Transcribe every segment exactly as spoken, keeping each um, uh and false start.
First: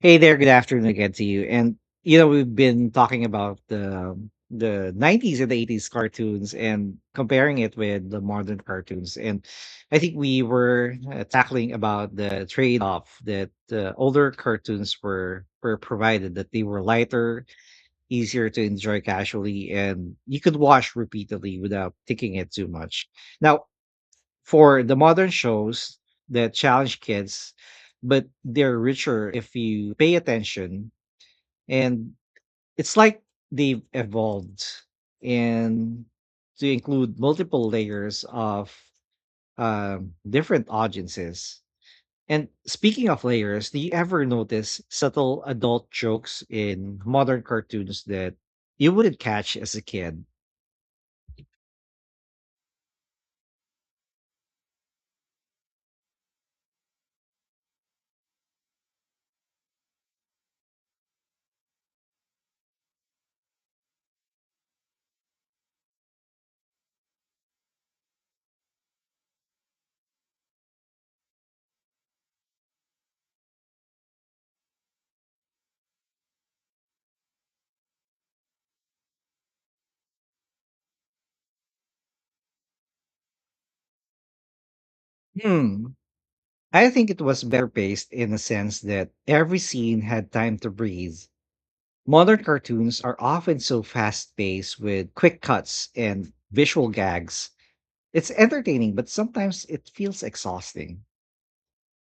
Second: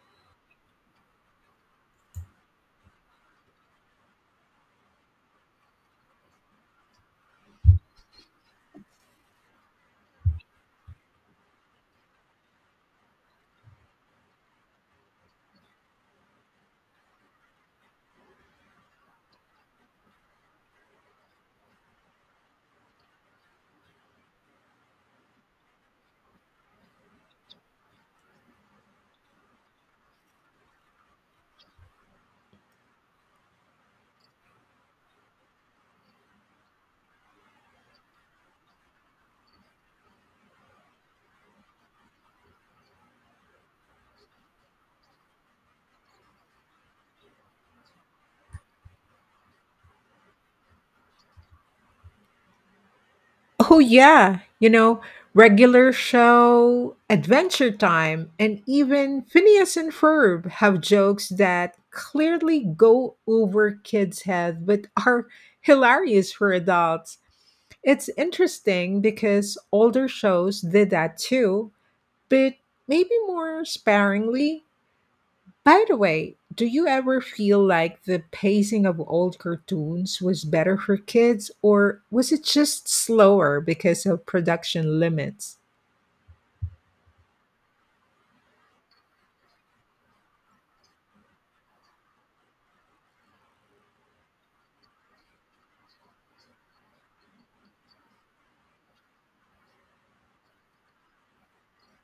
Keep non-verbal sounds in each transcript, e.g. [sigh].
Hey there, good afternoon again to you. And you know, we've been talking about the the nineties and the eighties cartoons and comparing it with the modern cartoons. And I think we were uh, tackling about the trade-off that the older cartoons were were provided that they were lighter, easier to enjoy casually, and you could watch repeatedly without thinking it too much. Now, for the modern shows that challenge kids, but they're richer if you pay attention. And it's like they've evolved and to include multiple layers of um, different audiences. And speaking of layers, do you ever notice subtle adult jokes in modern cartoons that you wouldn't catch as a kid? Oh, yeah. You know, regular show, Adventure Time, and even Phineas and Ferb have jokes that clearly go over kids' heads but are hilarious for adults. It's interesting because older shows did that too, but maybe more sparingly. By the way, do you ever feel like the pacing of old cartoons was better for kids, or was it just slower because of production limits? Hmm. I think it was better paced in the sense that every scene had time to breathe. Modern cartoons are often so fast paced with quick cuts and visual gags. It's entertaining, but sometimes it feels exhausting.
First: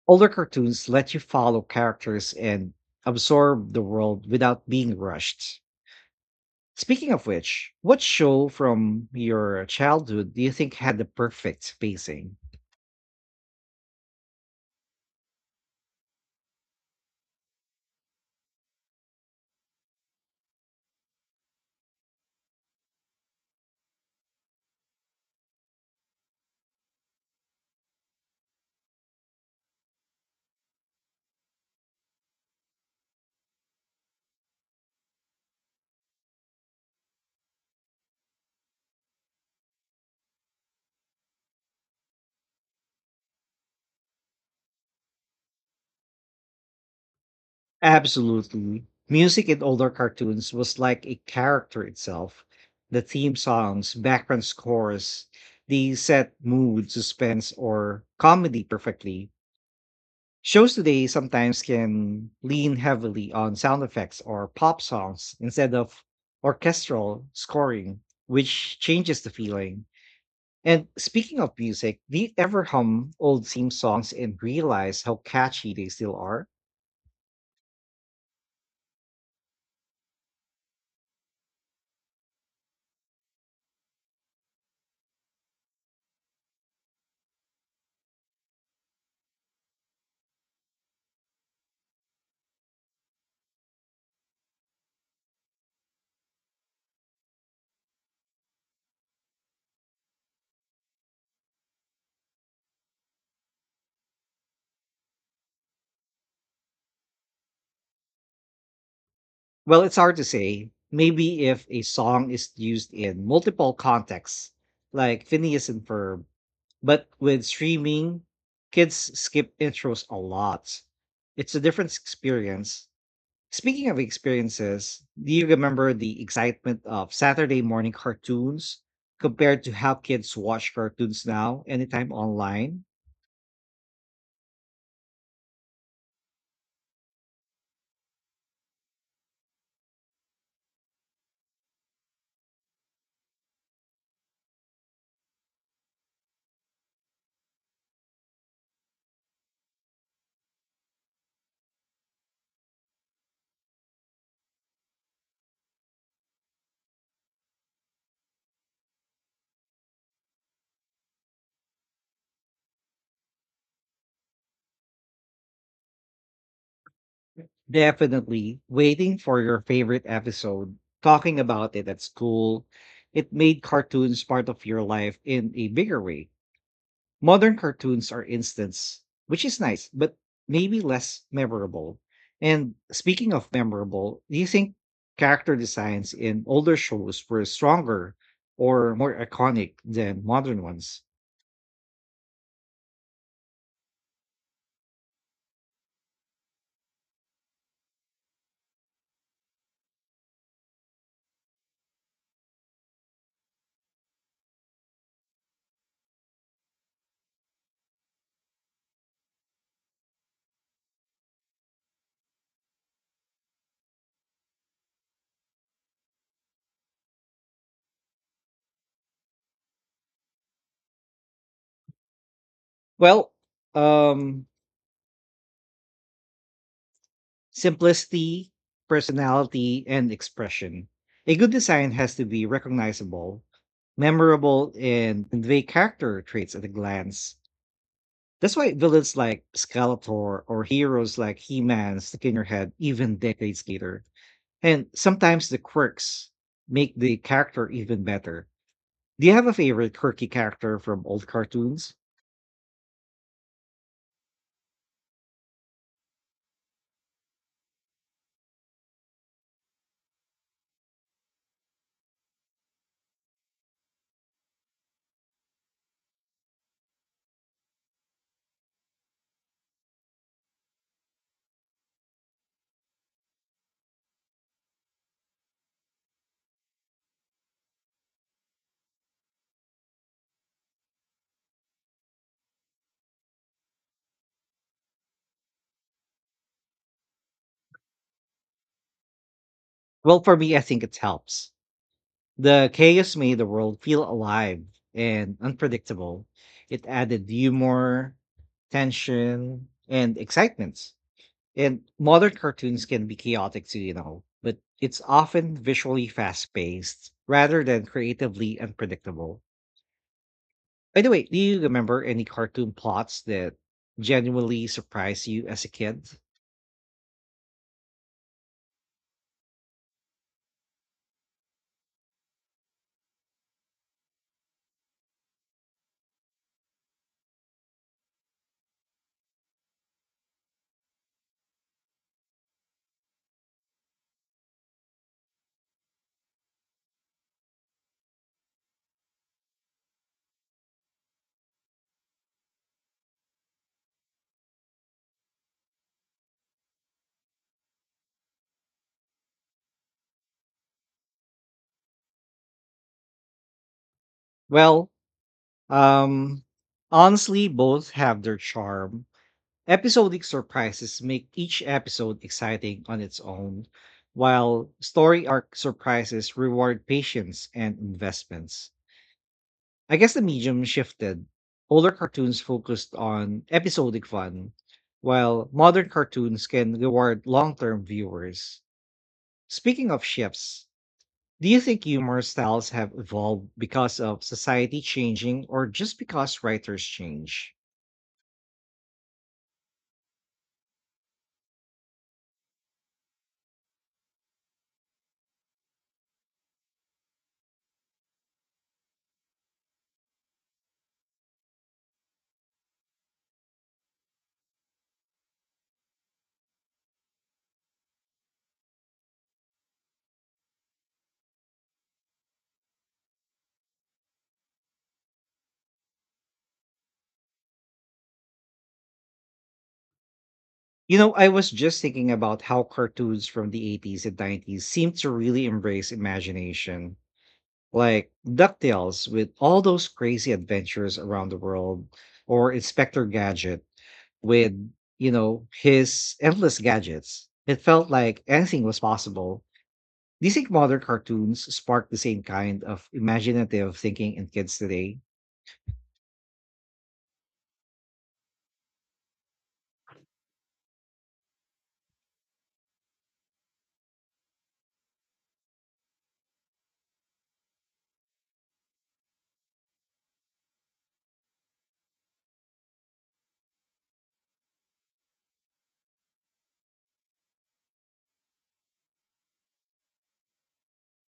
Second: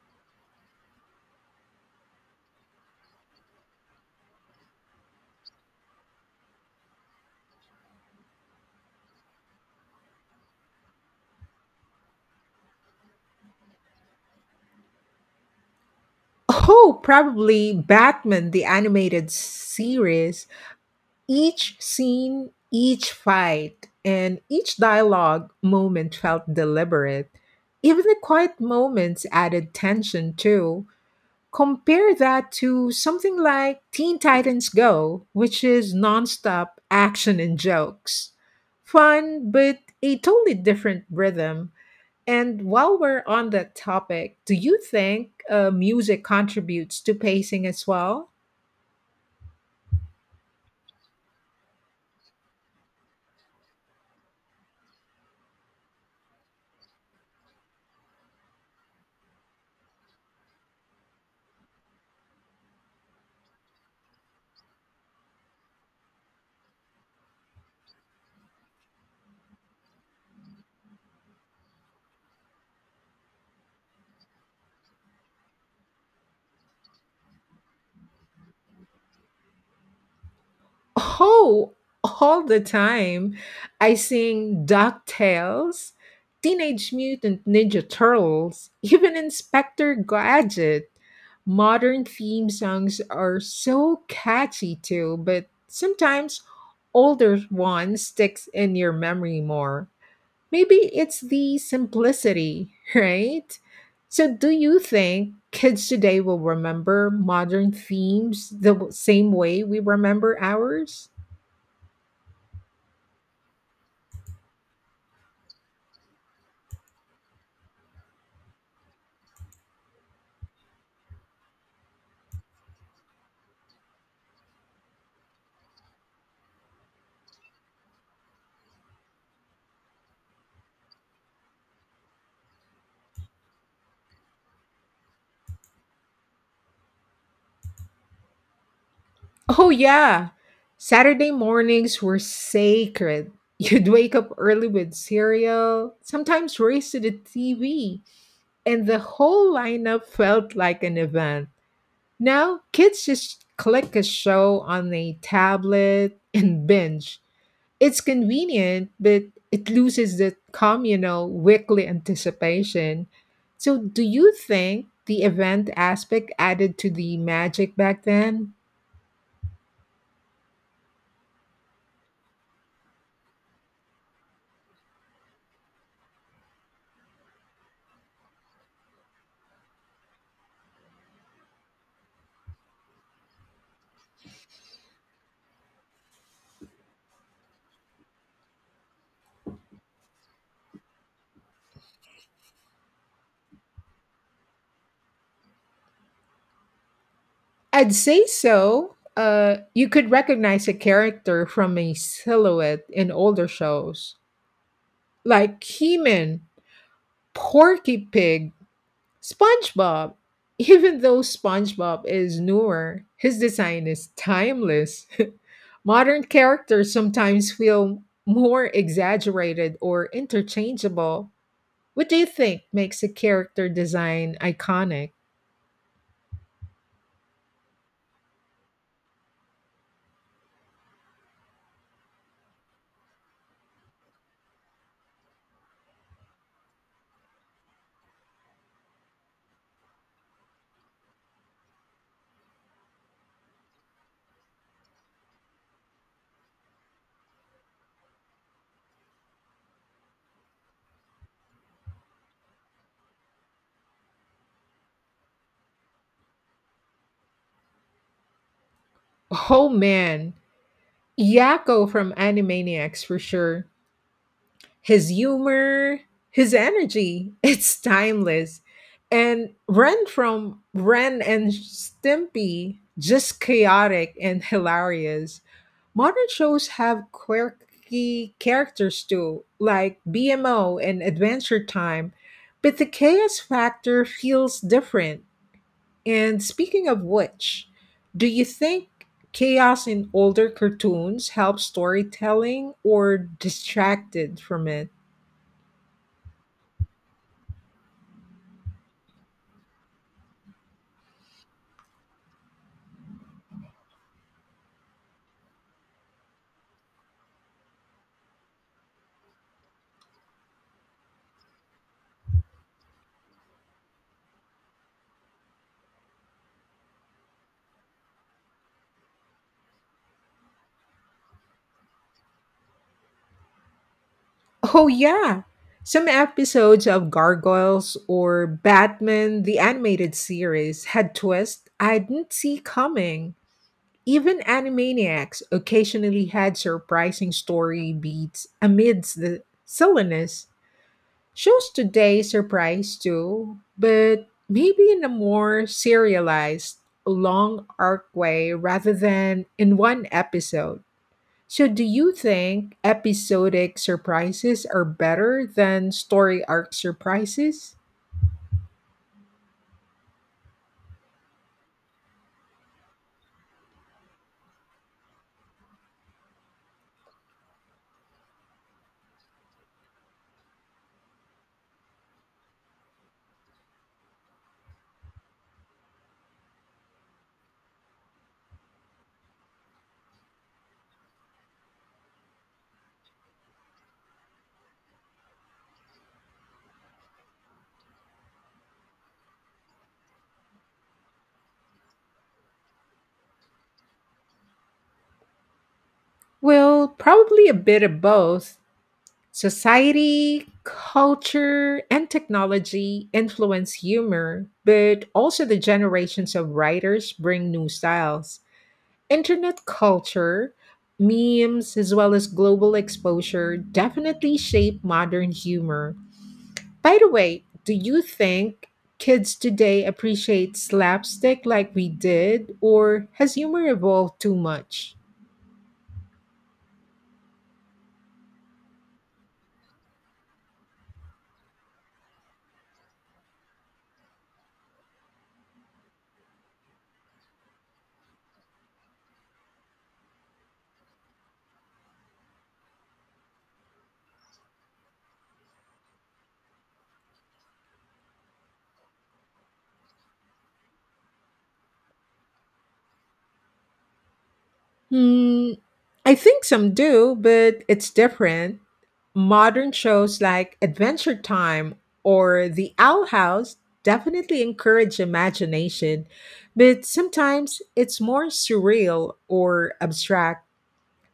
Older cartoons let you follow characters and absorb the world without being rushed. Speaking of which, what show from your childhood do you think had the perfect pacing? Oh, probably Batman the animated series. Each scene, each fight, and each dialogue moment felt deliberate. Even the quiet moments added tension too. Compare that to something like Teen Titans Go, which is nonstop action and jokes. Fun, but a totally different rhythm. And while we're on that topic, do you think uh, music contributes to pacing as well? Absolutely. Music in older cartoons was like a character itself. The theme songs, background scores, the set mood, suspense, or comedy perfectly. Shows today sometimes can lean heavily on sound effects or pop songs instead of orchestral scoring, which changes the feeling. And speaking of music, do you ever hum old theme songs and realize how catchy they still are? Oh, all the time. I sing DuckTales, Teenage Mutant Ninja Turtles, even Inspector Gadget. Modern theme songs are so catchy too, but sometimes older one sticks in your memory more. Maybe it's the simplicity, [laughs] right? So, do you think kids today will remember modern themes the w- same way we Well, it's hard to remember say. ours? Maybe if a song is used in multiple contexts, like Phineas and Ferb. But with streaming, kids skip intros a lot. It's a different experience. Speaking of experiences, do you remember the excitement of Saturday morning cartoons compared to how kids watch cartoons now anytime online? Oh, yeah. Saturday mornings were sacred. [laughs] You'd wake up early with cereal, sometimes race to the T V, and the whole lineup felt like an event. Now, kids just click a show on a tablet and binge. It's convenient, but it loses the communal weekly anticipation. So, do you think the event aspect added to the magic back then? Definitely waiting for your favorite episode, talking about it at school. It made cartoons part of your life in a bigger way. Modern cartoons are instants, which is nice, but maybe less memorable. And speaking of memorable, do you think character designs in older shows were stronger or more iconic than modern ones? I'd say so. Uh, you could recognize a character from a silhouette in older shows, like He-Man, Porky Pig, SpongeBob. [laughs] Even though SpongeBob is newer, his design is timeless. [laughs] Modern characters sometimes feel more exaggerated or interchangeable. What do you think makes a Well, character design um, iconic? Simplicity, personality, and expression. A good design has to be recognizable, memorable, and convey character traits at a glance. That's why villains like Skeletor or heroes like He-Man stick in your head even decades later. And sometimes the quirks make the character even better. Do you have a favorite quirky character from old cartoons? Oh man, Yakko from Animaniacs for sure. His humor, his energy, [laughs] it's timeless. And Ren from Ren and Stimpy, just chaotic and hilarious. Modern shows have quirky characters too, like B M O and Adventure Time, but the chaos factor feels different. And speaking of which, do you think chaos in Well, for older me, I think it cartoons helps. helps The storytelling chaos or made the world feel distracted alive from it? and unpredictable. It added humor, tension, and excitement. And modern cartoons can be chaotic too, you know, but it's often visually fast paced rather than creatively unpredictable. By the way, do you remember any cartoon plots that genuinely surprised you as a kid? Oh, yeah. Some episodes of Gargoyles or Batman the Animated Series had twists I didn't see coming. Even Animaniacs occasionally had surprising story beats amidst the silliness. Shows today surprise too, but maybe in a more serialized, long arc way rather than in one episode. So, do you think episodic surprises are Well, better than um, story arc Honestly, surprises? both have their charm. Episodic surprises make each episode exciting on its own, while story arc surprises reward patience and investments. I guess the medium shifted. Older cartoons focused on episodic fun, while modern cartoons can reward long term viewers. Speaking of shifts, do you think humor styles have evolved because of society changing or just because writers change? Well, probably a bit of both. Society, culture, and technology influence humor, but also the generations of writers bring new styles. Internet culture, memes, as well as global exposure definitely shape modern humor. By the way, do you think kids today appreciate You know, I slapstick was like just we thinking about did, how or cartoons has from humor the eighties and evolved too nineties seem much? to really embrace imagination. Like DuckTales with all those crazy adventures around the world, or Inspector Gadget with, you know, his endless gadgets. It felt like anything was possible. Do you think modern cartoons spark the same kind of imaginative thinking in kids today? Hmm, I think some do, but it's different. Modern shows like Adventure Time or The Owl House definitely encourage imagination, but sometimes it's more surreal or abstract.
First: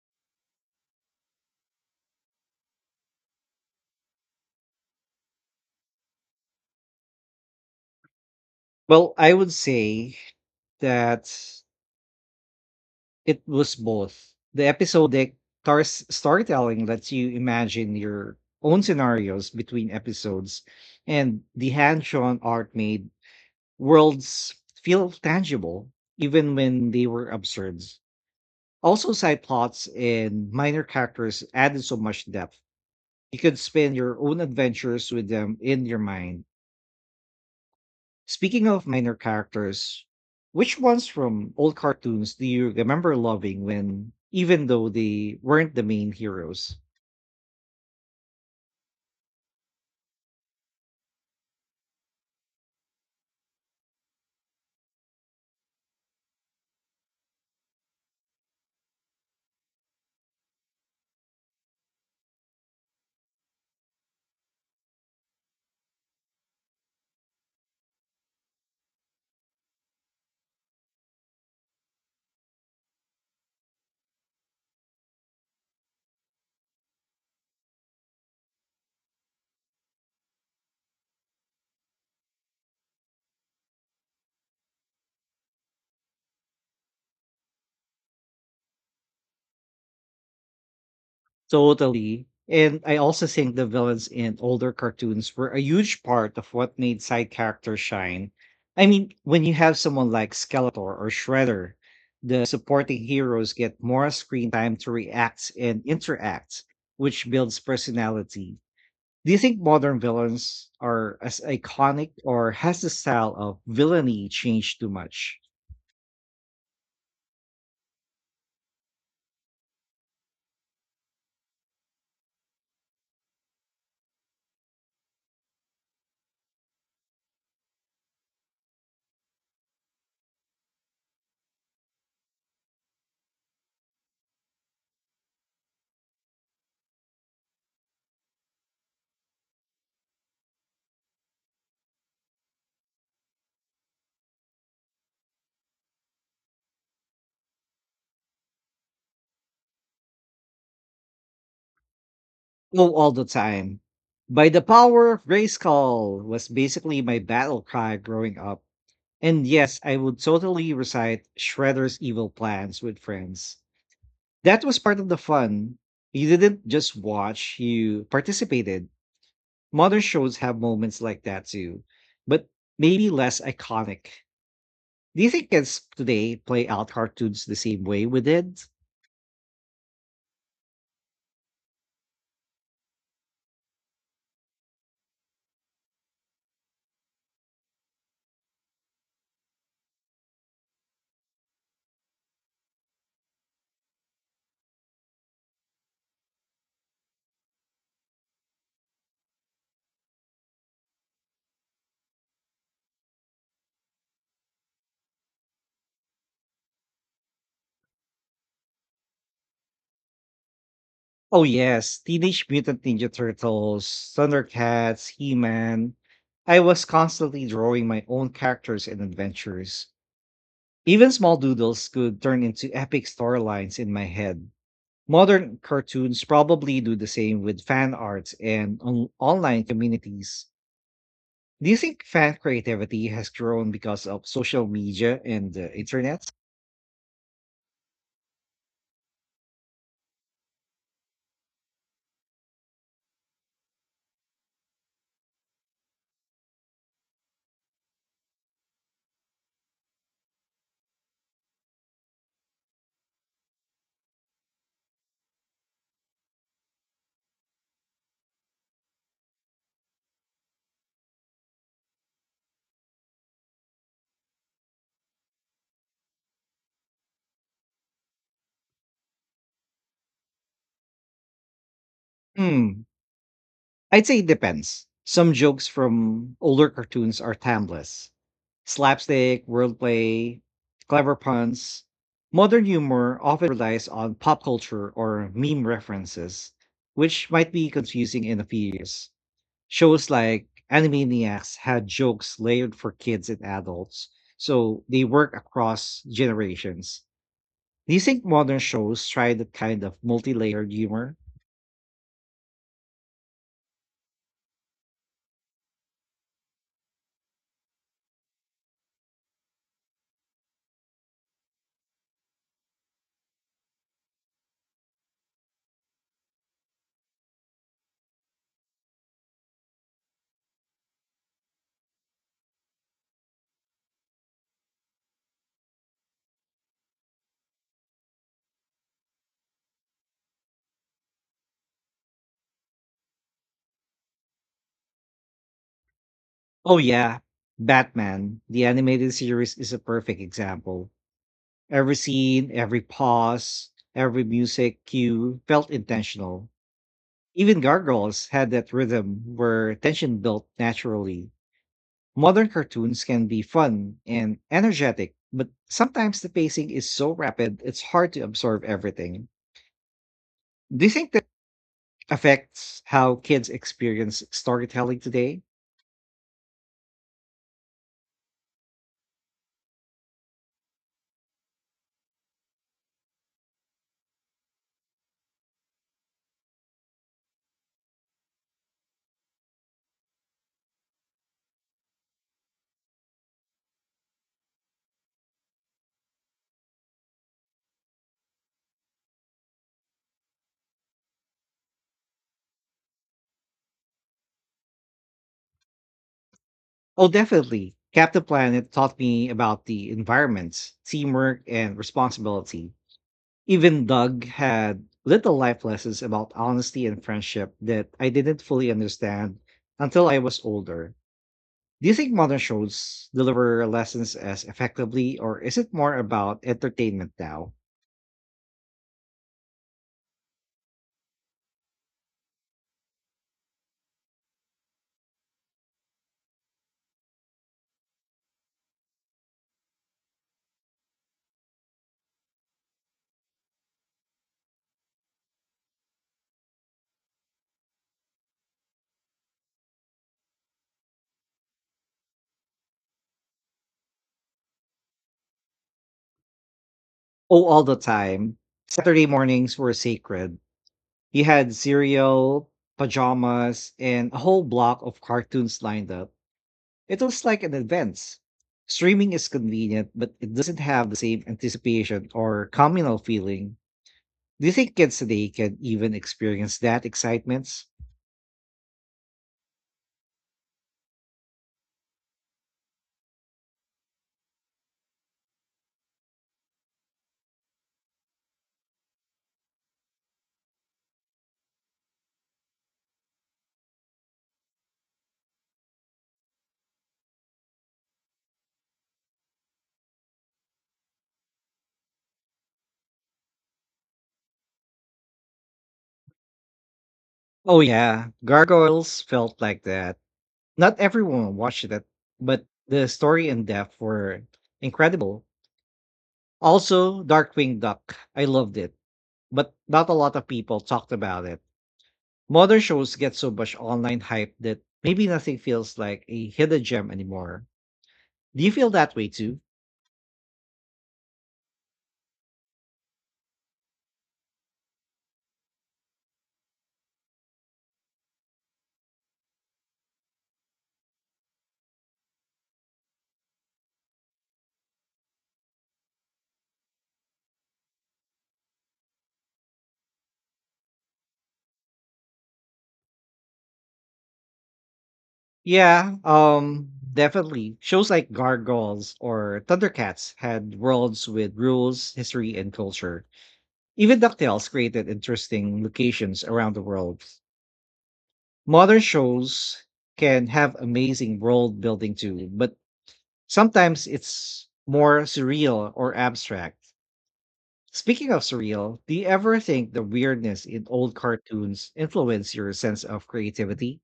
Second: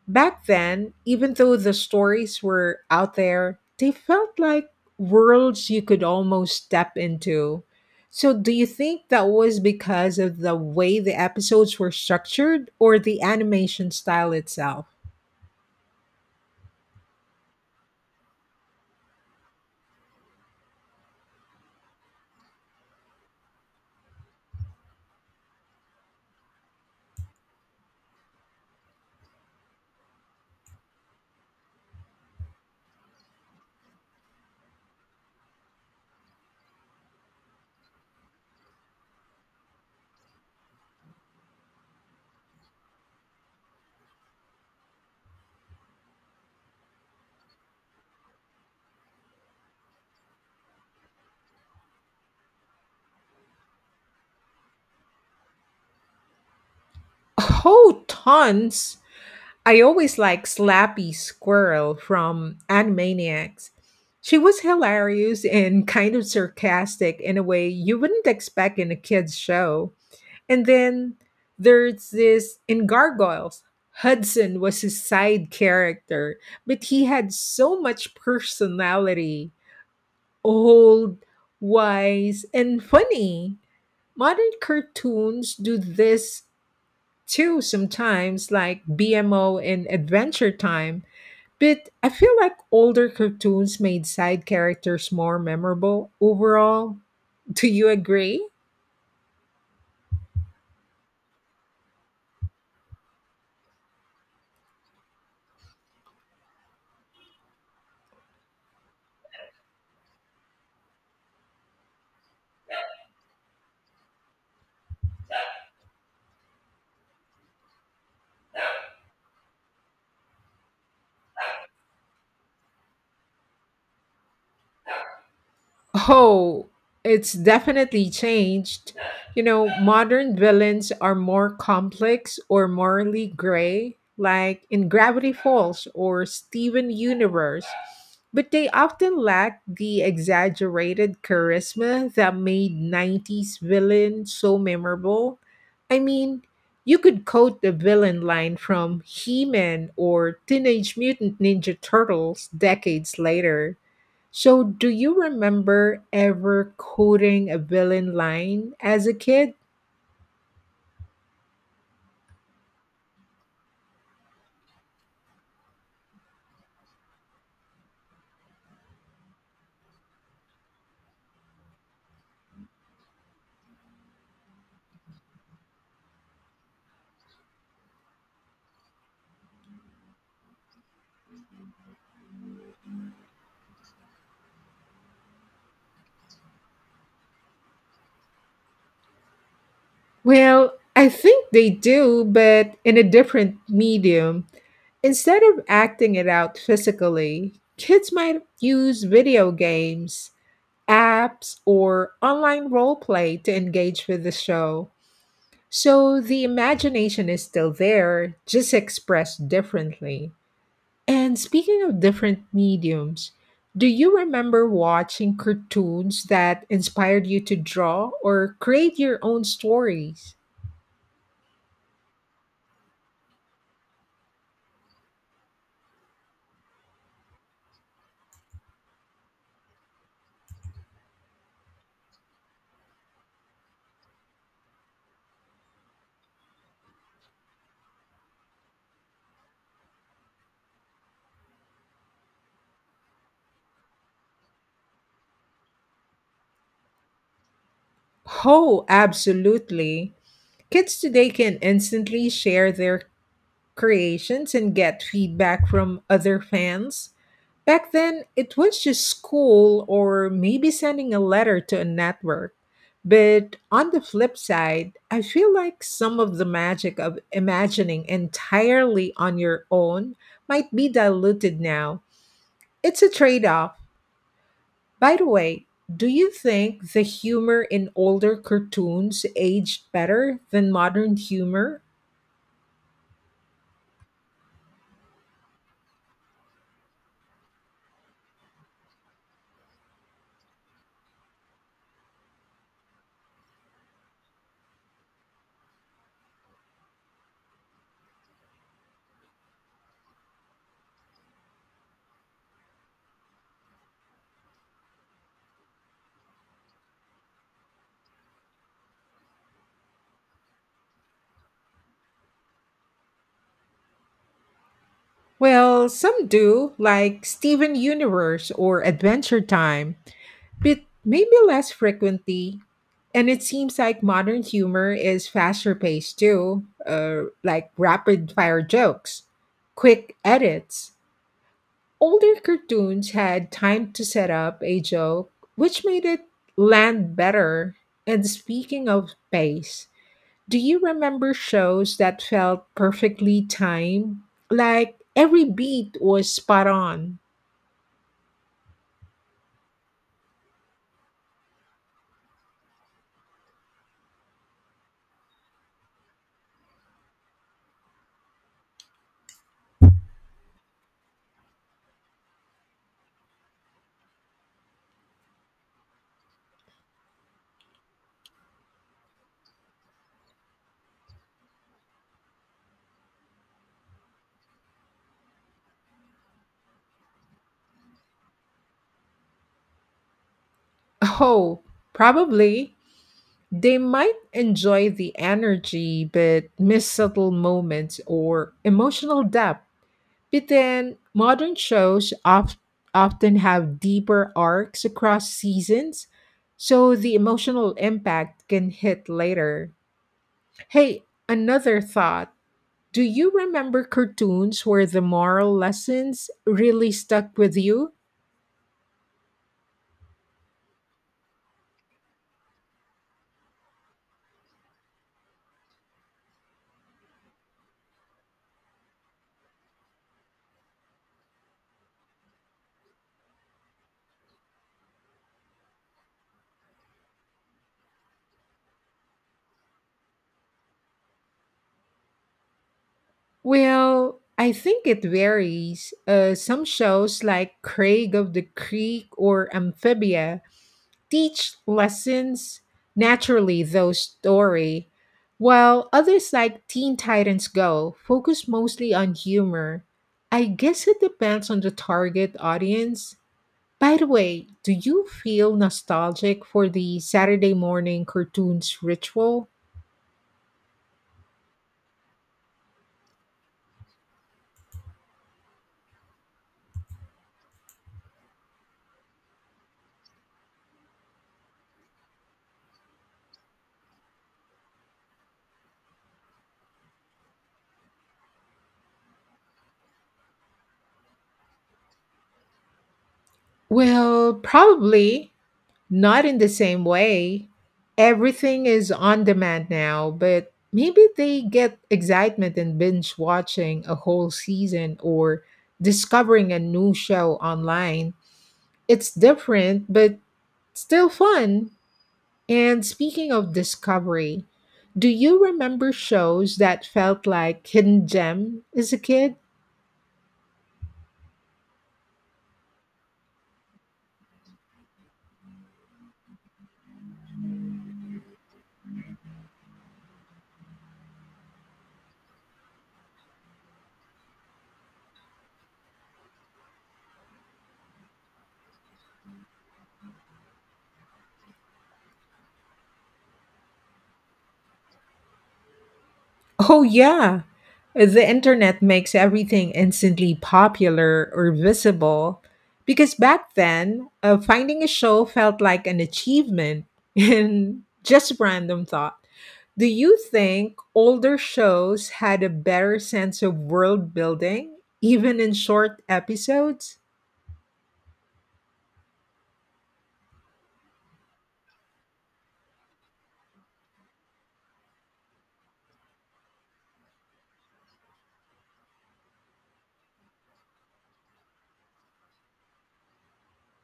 Back then, even though the stories were out there, they felt like worlds you could almost step into. So, do you think Well, that I would was say because of the way the that episodes were structured or the it was animation style both. The itself? episodic tar- storytelling lets you imagine your own scenarios between episodes, and the hand-drawn art made worlds feel tangible even when they were absurd. Also, side plots and minor characters added so much depth. You could spin your own adventures with them in your mind. Speaking of minor characters, which ones from old cartoons do you remember loving when, even though they weren't the main heroes? Oh, tons! I always liked Slappy Squirrel from Animaniacs. She was hilarious and kind of sarcastic in a way you wouldn't expect in a kids' show. And then there's this in Gargoyles. Hudson was his side character, but he had so much personality, old, wise, and funny. Modern cartoons do this too sometimes, like B M O and Adventure Time. But I Totally. feel like And I older also think the cartoons made villains in side older characters cartoons more were a huge memorable part of what overall. made side [laughs] Do characters you shine. agree? I mean, when you have someone like Skeletor or Shredder, the supporting heroes get more screen time to react and interact, which builds personality. Do you think modern villains are as iconic or has the style of villainy changed too much? Oh, it's definitely changed. You know, modern villains are more complex or morally gray, like in Gravity Falls or Steven Universe, but they often lack the exaggerated charisma that made nineties villains so memorable. I mean, you could quote the villain line from He Man or Teenage Mutant Ninja Turtles Oh, all decades the later. time. By the So, do power you of remember Grayskull was ever basically my quoting a battle cry villain growing up. line as a And kid? yes, I would totally recite Shredder's evil plans with friends. That was part of the fun. You didn't just watch, you participated. Modern shows have moments like that too, but maybe less iconic. Do you think kids today play out cartoons the same way we did? Well, I think they do, but in a different medium. Instead of acting it out physically, kids might use video games, apps, or online role play to engage with the show. So the imagination is still there, just expressed differently. And Oh, speaking yes. of different Teenage Mutant Ninja mediums, Turtles, do you remember Thundercats, He watching Man. cartoons I that was inspired you constantly to drawing my draw own or characters create and your own adventures. stories? Even small doodles could turn into epic storylines in my head. Modern cartoons probably do the same with fan arts and on- online communities. Do you think fan creativity has grown because of social media and the internet? Oh, absolutely. Kids today can instantly share their creations and get feedback from other fans. Back then, it was just school or maybe sending a letter to a network. But on the flip side, I feel like some of the magic of imagining entirely on your own might be diluted now. Hmm, It's a trade off. I'd say it depends. By the Some jokes way, do you from older think the cartoons are humor in timeless. older cartoons Slapstick, aged better wordplay, than clever modern humor? puns. Modern humor often relies on pop culture or meme references, which might be confusing in a few years. Shows like Animaniacs had jokes layered for kids and adults, so they work across generations. Do you think modern shows try that kind of multi-layered humor? Well, some do, like Steven Universe or Adventure Time, but maybe less frequently. And it seems like modern humor is faster paced too, uh, like rapid fire jokes, quick edits. Older cartoons had time to set up a joke, which made it Oh land yeah, better. And Batman, the speaking of animated series is a pace, perfect do you example. remember Every shows that scene, felt every perfectly pause, timed? every music Like cue every felt beat was intentional. spot on? Even Gargoyles had that rhythm where tension built naturally. Modern cartoons can be fun and energetic, but sometimes the pacing is so rapid it's hard to absorb everything. Do you think that affects how kids experience storytelling today? [laughs] Oh, probably. They might enjoy the energy, but miss subtle moments or emotional depth. But then, modern shows of- often have deeper arcs across seasons, so Oh, the emotional definitely. Captain impact Planet can taught hit me about later. the environment, Hey, teamwork, and another thought. responsibility. Do you remember Even Doug cartoons had where the little moral life lessons lessons about honesty really and stuck friendship with that you? I didn't fully understand until I was older. Do you think modern shows deliver lessons as effectively, or is it more about entertainment now? Well, I think it varies. Uh, some shows like Craig of the Creek or Amphibia teach lessons naturally, though story, while others like Teen Oh, Titans all the Go time. focus mostly Saturday on mornings were humor. sacred. I guess it You depends had on the target cereal, audience. pajamas, By the and a whole way, do block of you feel cartoons lined up. nostalgic for the It was like an Saturday morning advance. cartoons Streaming is ritual? convenient, but it doesn't have the same anticipation or communal feeling. Do you think kids today can even experience that excitements? Well, probably not in the same way. Everything is on demand now, but maybe they get excitement in binge watching a whole season or discovering a new show Oh yeah, online. Gargoyles It's felt like different, that. but Not still everyone watched fun. it, but And the story speaking and of depth were discovery, do incredible. you remember shows that Also, felt Darkwing like Duck, hidden I loved gem it, as a kid? but not a lot of people talked about it. Modern shows get so much online hype that maybe nothing feels like a hidden gem anymore. Do you feel that way too? Oh yeah. The internet makes everything instantly popular or visible because back then, uh, finding a show felt like Yeah, an um, achievement [laughs] Definitely. and Shows like just random Gargoyles thought. or Do Thundercats you had think worlds with older rules, shows history, had a and better culture. sense of Even world DuckTales building created even in interesting short locations around the episodes? world. Modern shows can have amazing world building too, but sometimes it's more surreal or abstract. Speaking of surreal, do you ever think the weirdness in old cartoons influence your sense of creativity?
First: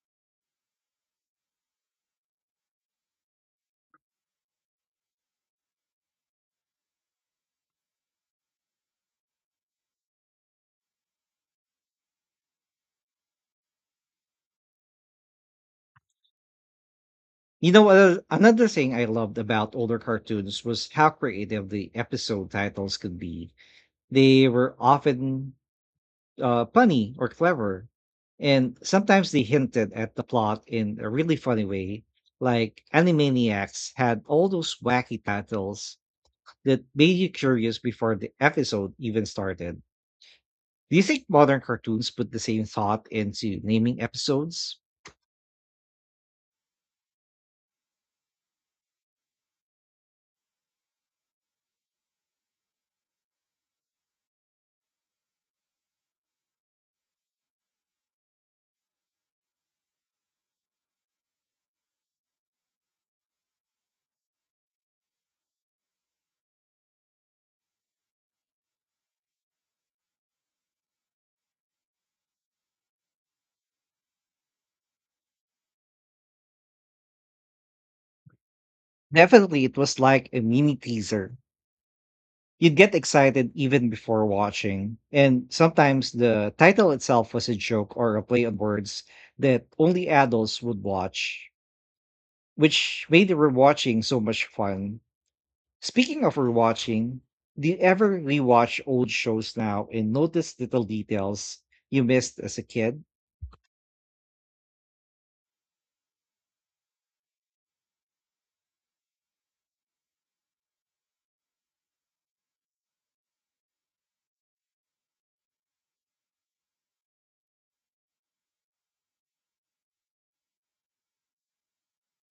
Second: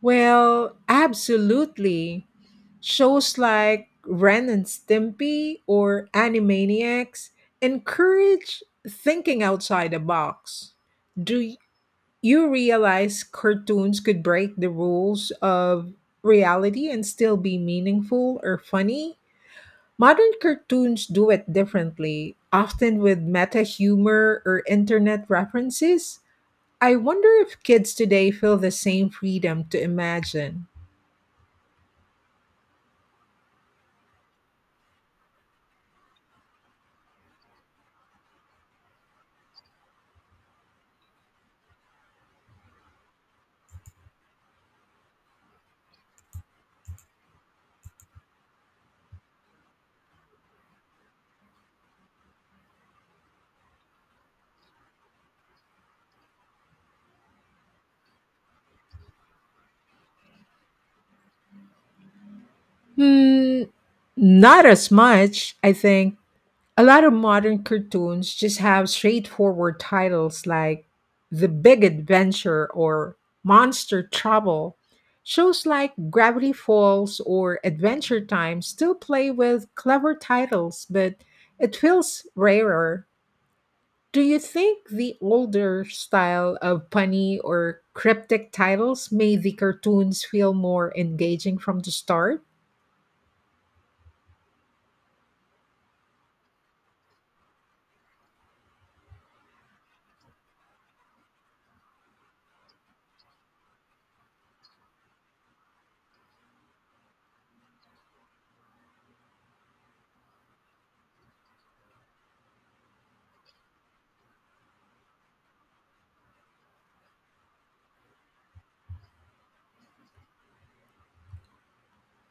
Well, absolutely. Shows like Ren and Stimpy or Animaniacs encourage thinking outside the box. Do y- you realize cartoons could break the rules of reality and still be You know, uh, meaningful or Another thing I funny? loved about older Modern cartoons was cartoons how do it creative the differently, episode titles often could with be. meta humor They or were internet often references. uh, I punny or wonder if clever, kids today feel the and same sometimes they freedom to hinted at the plot imagine. in a really funny way. Like Animaniacs had all those wacky titles that made you curious before the episode even started. Do you think modern cartoons put the same thought into naming episodes? Hmm, not as much, I think. A lot of modern cartoons just have straightforward titles like The Big Adventure or Monster Trouble. Shows like Gravity Falls or Adventure Time still play Definitely, with it was clever like a mini titles, but teaser. it feels You'd get rarer. excited even Do before you think watching, the and older sometimes the style of title itself punny was a or joke or a play cryptic on words titles made the that only cartoons feel adults would more watch, engaging from the start? which made the rewatching so much fun. Speaking of rewatching, do you ever rewatch old shows now and notice little details you missed as a kid?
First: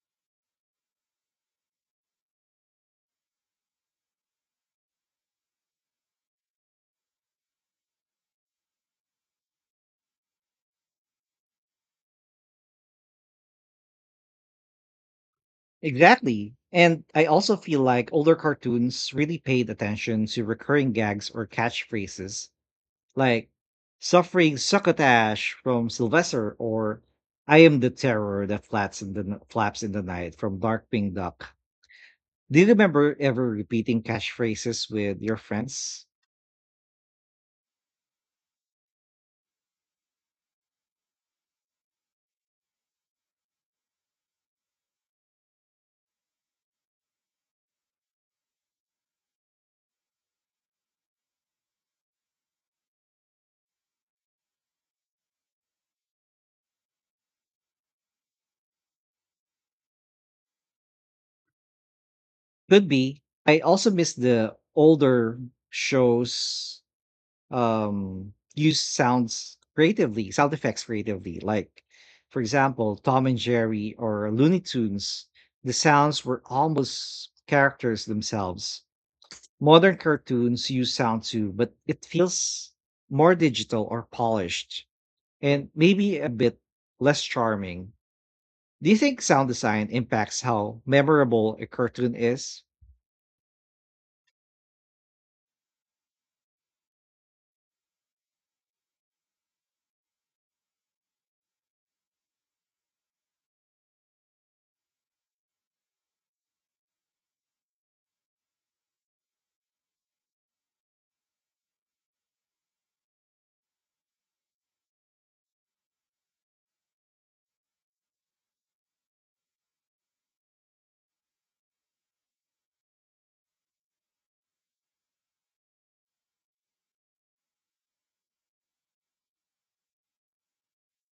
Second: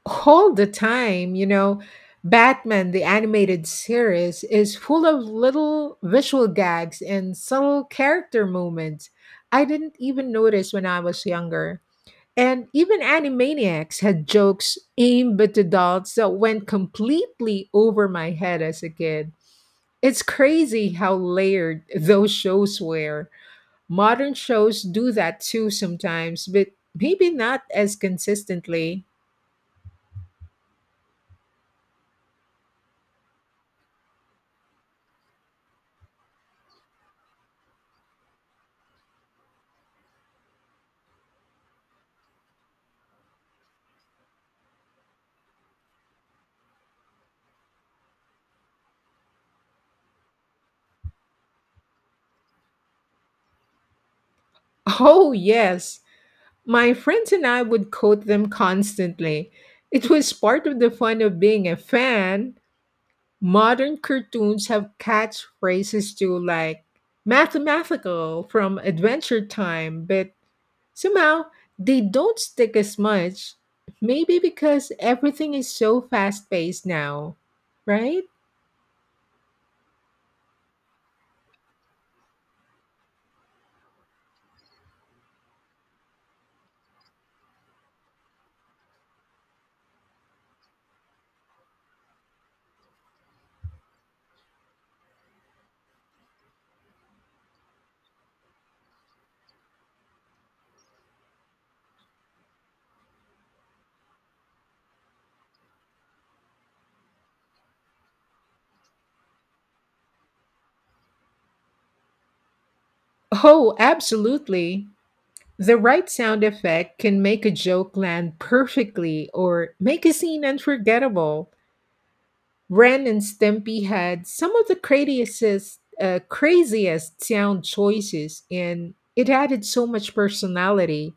All the time, you know, Batman, the animated series, is full of little visual gags and subtle character moments I didn't even notice when I was younger. And even Animaniacs had jokes aimed at adults that Exactly. went And I also completely feel over like my older head as a cartoons kid. really paid It's attention to crazy recurring how gags or layered those catchphrases shows were. like Modern suffering shows do that succotash too from sometimes, Sylvester, but or maybe I not am the as terror that flaps consistently. in [laughs] the n- flaps in the night from Darkwing Duck. Do you remember ever repeating catchphrases with your friends? Oh, yes. My friends and I would quote them constantly. It was part of the fun of being a fan. Could be. I also Modern miss the cartoons have older catchphrases too, shows like um mathematical from use Adventure sounds Time, creatively, but sound effects creatively. somehow Like they don't for stick example, as Tom and much. Jerry or Maybe Looney because Tunes, everything is the so sounds were fast paced almost now, characters right? themselves. Modern cartoons use sound too, but it feels more digital or polished and maybe a bit less charming. Do you think sound design impacts how memorable a cartoon is? Oh, absolutely. The right sound effect can make a joke land perfectly or make a scene unforgettable. Ren and Stimpy had some of the craziest, uh, craziest sound choices, and it added so much personality.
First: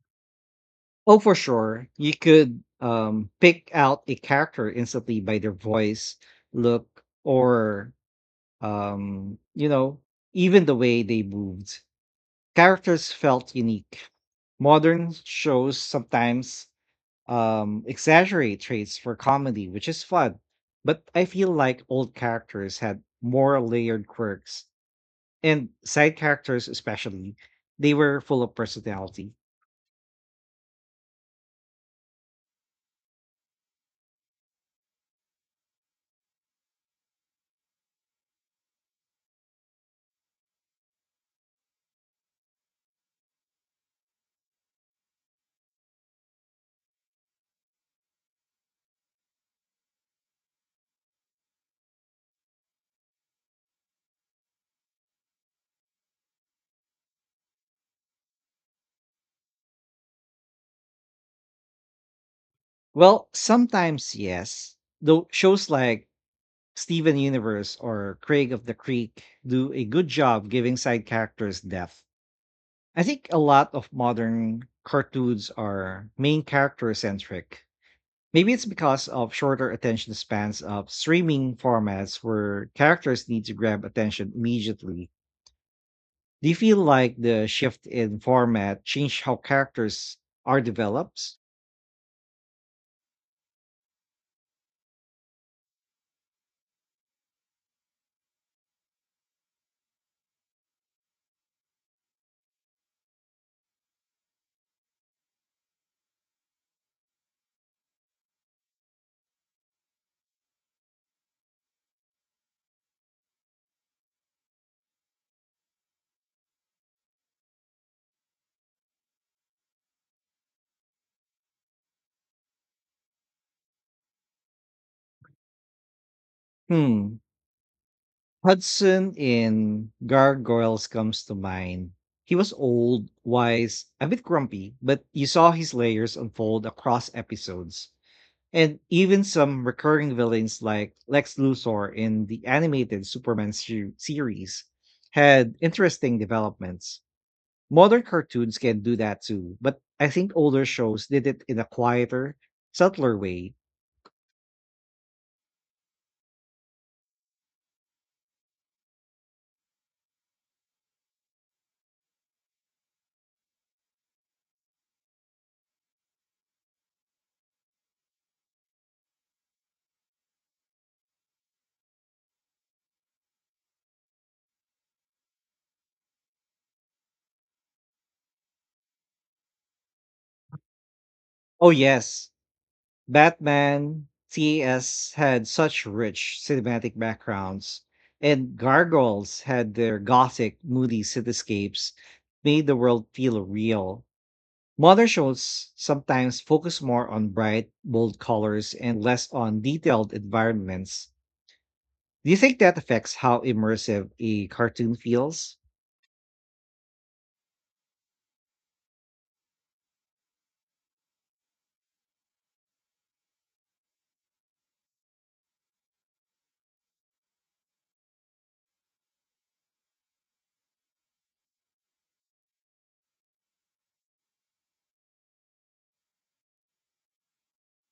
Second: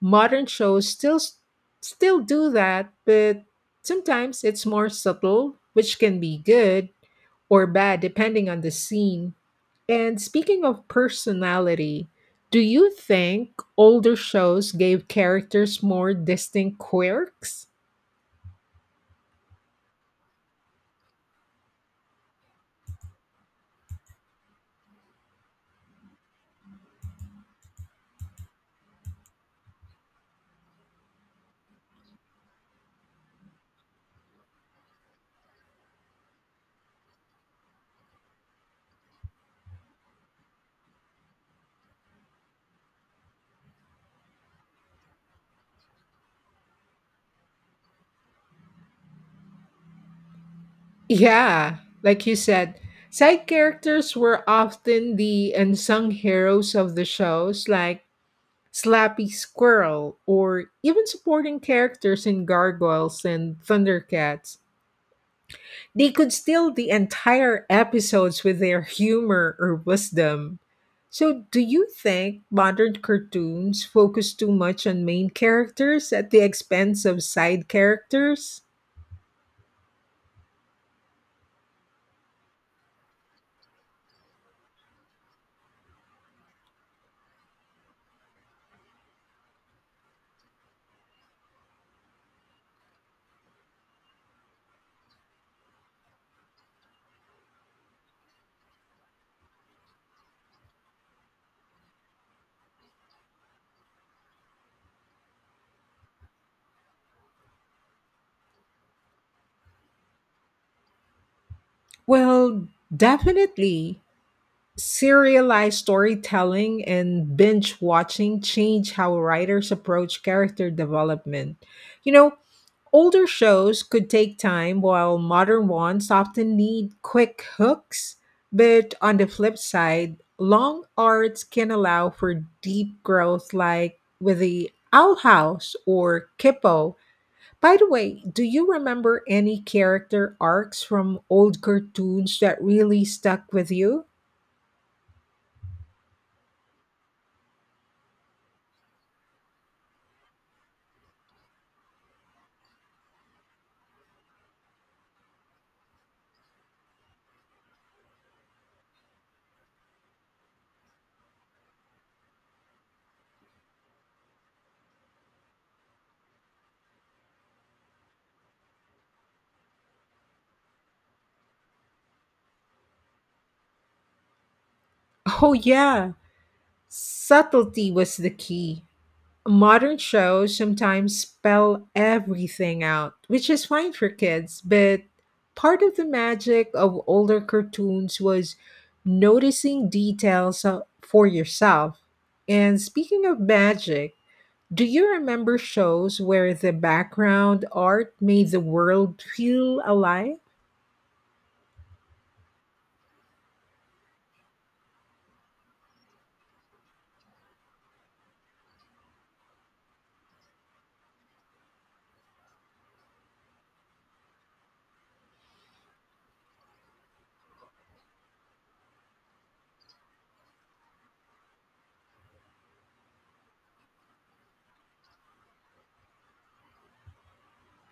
Modern shows Oh, still for sure. You still do could that, um, but pick out a sometimes it's character more instantly by their subtle, which voice, can be good look, or or, bad depending on the scene. um, you know, And speaking even the of way they moved. personality, do you Characters felt think unique. older shows gave Modern shows characters more sometimes distinct quirks? um exaggerate traits for comedy, which is fun. But I feel like old characters had more layered quirks, and side characters especially, they were full of personality. Yeah, like you said, side characters were often the unsung heroes of the shows, like Slappy Squirrel, or even supporting characters in Gargoyles Well, and sometimes Thundercats. yes, though shows like They could steal the Steven entire Universe or episodes Craig with of the their Creek humor do or a good job wisdom. giving side So, do characters you depth. think modern I think a lot cartoons of focus too modern much on main cartoons are characters at the main character expense of centric. side Maybe characters? it's because of shorter attention spans of streaming formats where characters need to grab attention immediately. Do you feel like the shift in format changed how characters are developed? Well, definitely. Serialized storytelling and binge watching change how writers approach character development. You know, older shows could take time, while modern ones often need Hmm. quick hooks. But Hudson on the flip in side, long Gargoyles comes to arcs can mind. allow He for was deep old, growth, wise, like a bit with the grumpy, but Owl you saw his House layers or unfold Kippo. across By the episodes. way, do you And remember even any some recurring character villains arcs like from Lex old Luthor in cartoons the that really animated Superman stuck with se- you? series had interesting developments. Modern cartoons can do that too, but I think older shows did it in a quieter, subtler way. Oh, yeah. Subtlety was the key. Modern shows sometimes Oh, spell yes, everything out, which is fine Batman, for kids, but T A S had part such of the rich magic cinematic of older backgrounds, cartoons and was Gargoyles had noticing their gothic, details uh, moody for cityscapes yourself. made the And world speaking of feel real. magic, do Modern you remember shows shows sometimes where the focus more on background bright, art bold made the colors and world less on feel detailed alive? environments. Do you think that affects how immersive a cartoon feels?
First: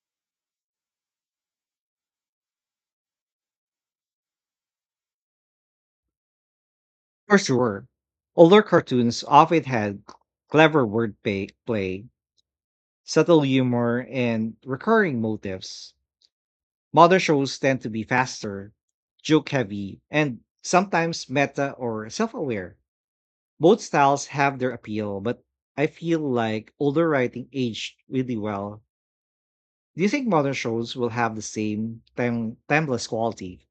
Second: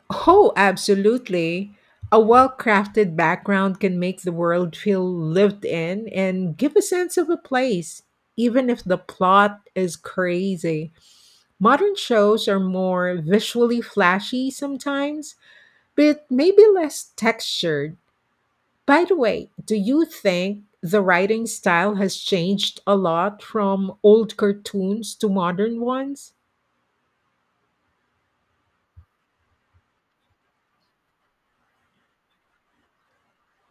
Oh, absolutely. A well crafted background can make the world feel lived in and give a sense of a For sure. place, Older even if the cartoons plot often is had c- clever crazy. wordplay, Modern play, shows are more subtle visually humor, flashy and recurring sometimes, motifs. but maybe less Modern shows tend to textured. be faster, By the joke way, do heavy, you and think the sometimes writing meta style or has self aware. changed a lot Both from styles old have their cartoons appeal, to but modern I feel ones? like older writing aged really well. Do you think modern shows will have the same time- timeless quality?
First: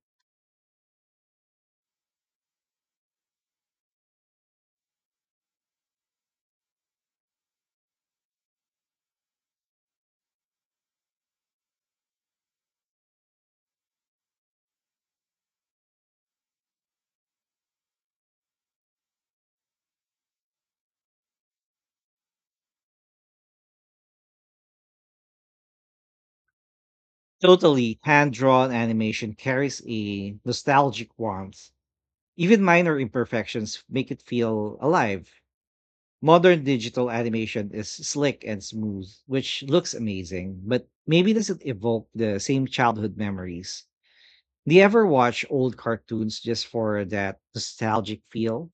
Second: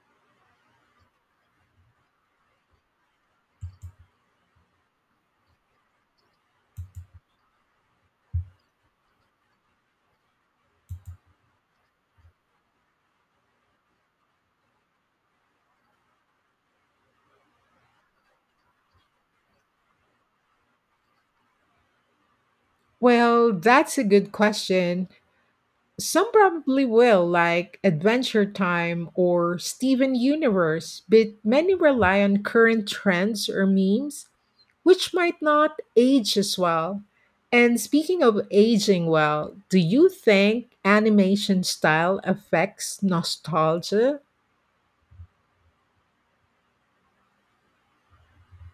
Well, that's a good question. Some probably will, like Totally hand Adventure drawn Time animation or carries Steven a Universe, nostalgic but warmth. many rely on Even current minor trends or imperfections make it memes, feel which alive. might not age as Modern well. digital animation And is speaking slick of and aging smooth, well, which do looks you amazing, think but maybe animation doesn't evoke style the same affects childhood memories. nostalgia? Do you ever watch old cartoons just for that nostalgic feel?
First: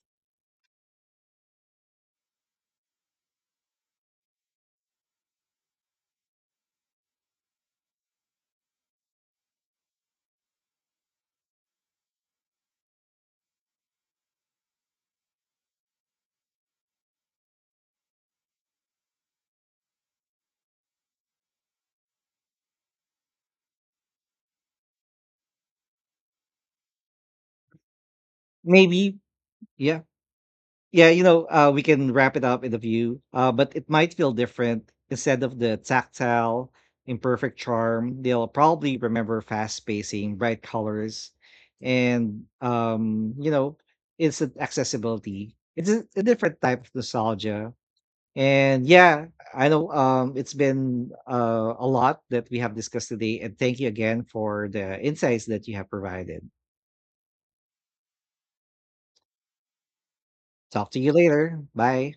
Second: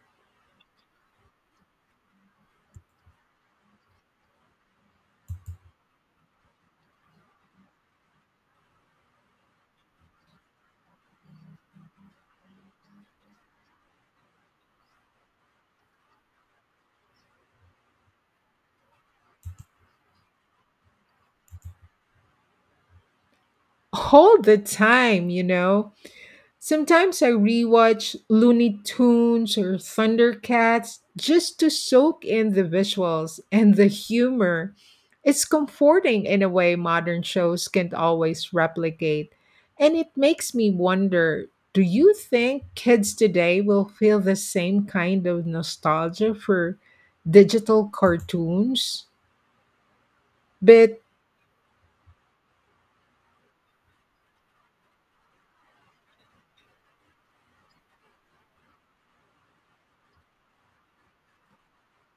All the time, you know? Sometimes I rewatch Looney Maybe, Tunes or yeah. Thundercats Yeah, you know, just to uh, we can soak wrap it in the up in a view, visuals uh, and but the it might feel humor. different. Instead It's of the comforting in a tactile, way modern imperfect shows can't charm, they'll always probably replicate. remember fast And it pacing, makes bright me colors, wonder, do you and think kids um, you today know, will feel the instant same kind of accessibility. It's a, a nostalgia different for type of nostalgia. digital And cartoons? yeah, I know um, it's But been uh, a lot that we have discussed today. And thank you again for the insights that you have provided. Talk to you later. Bye.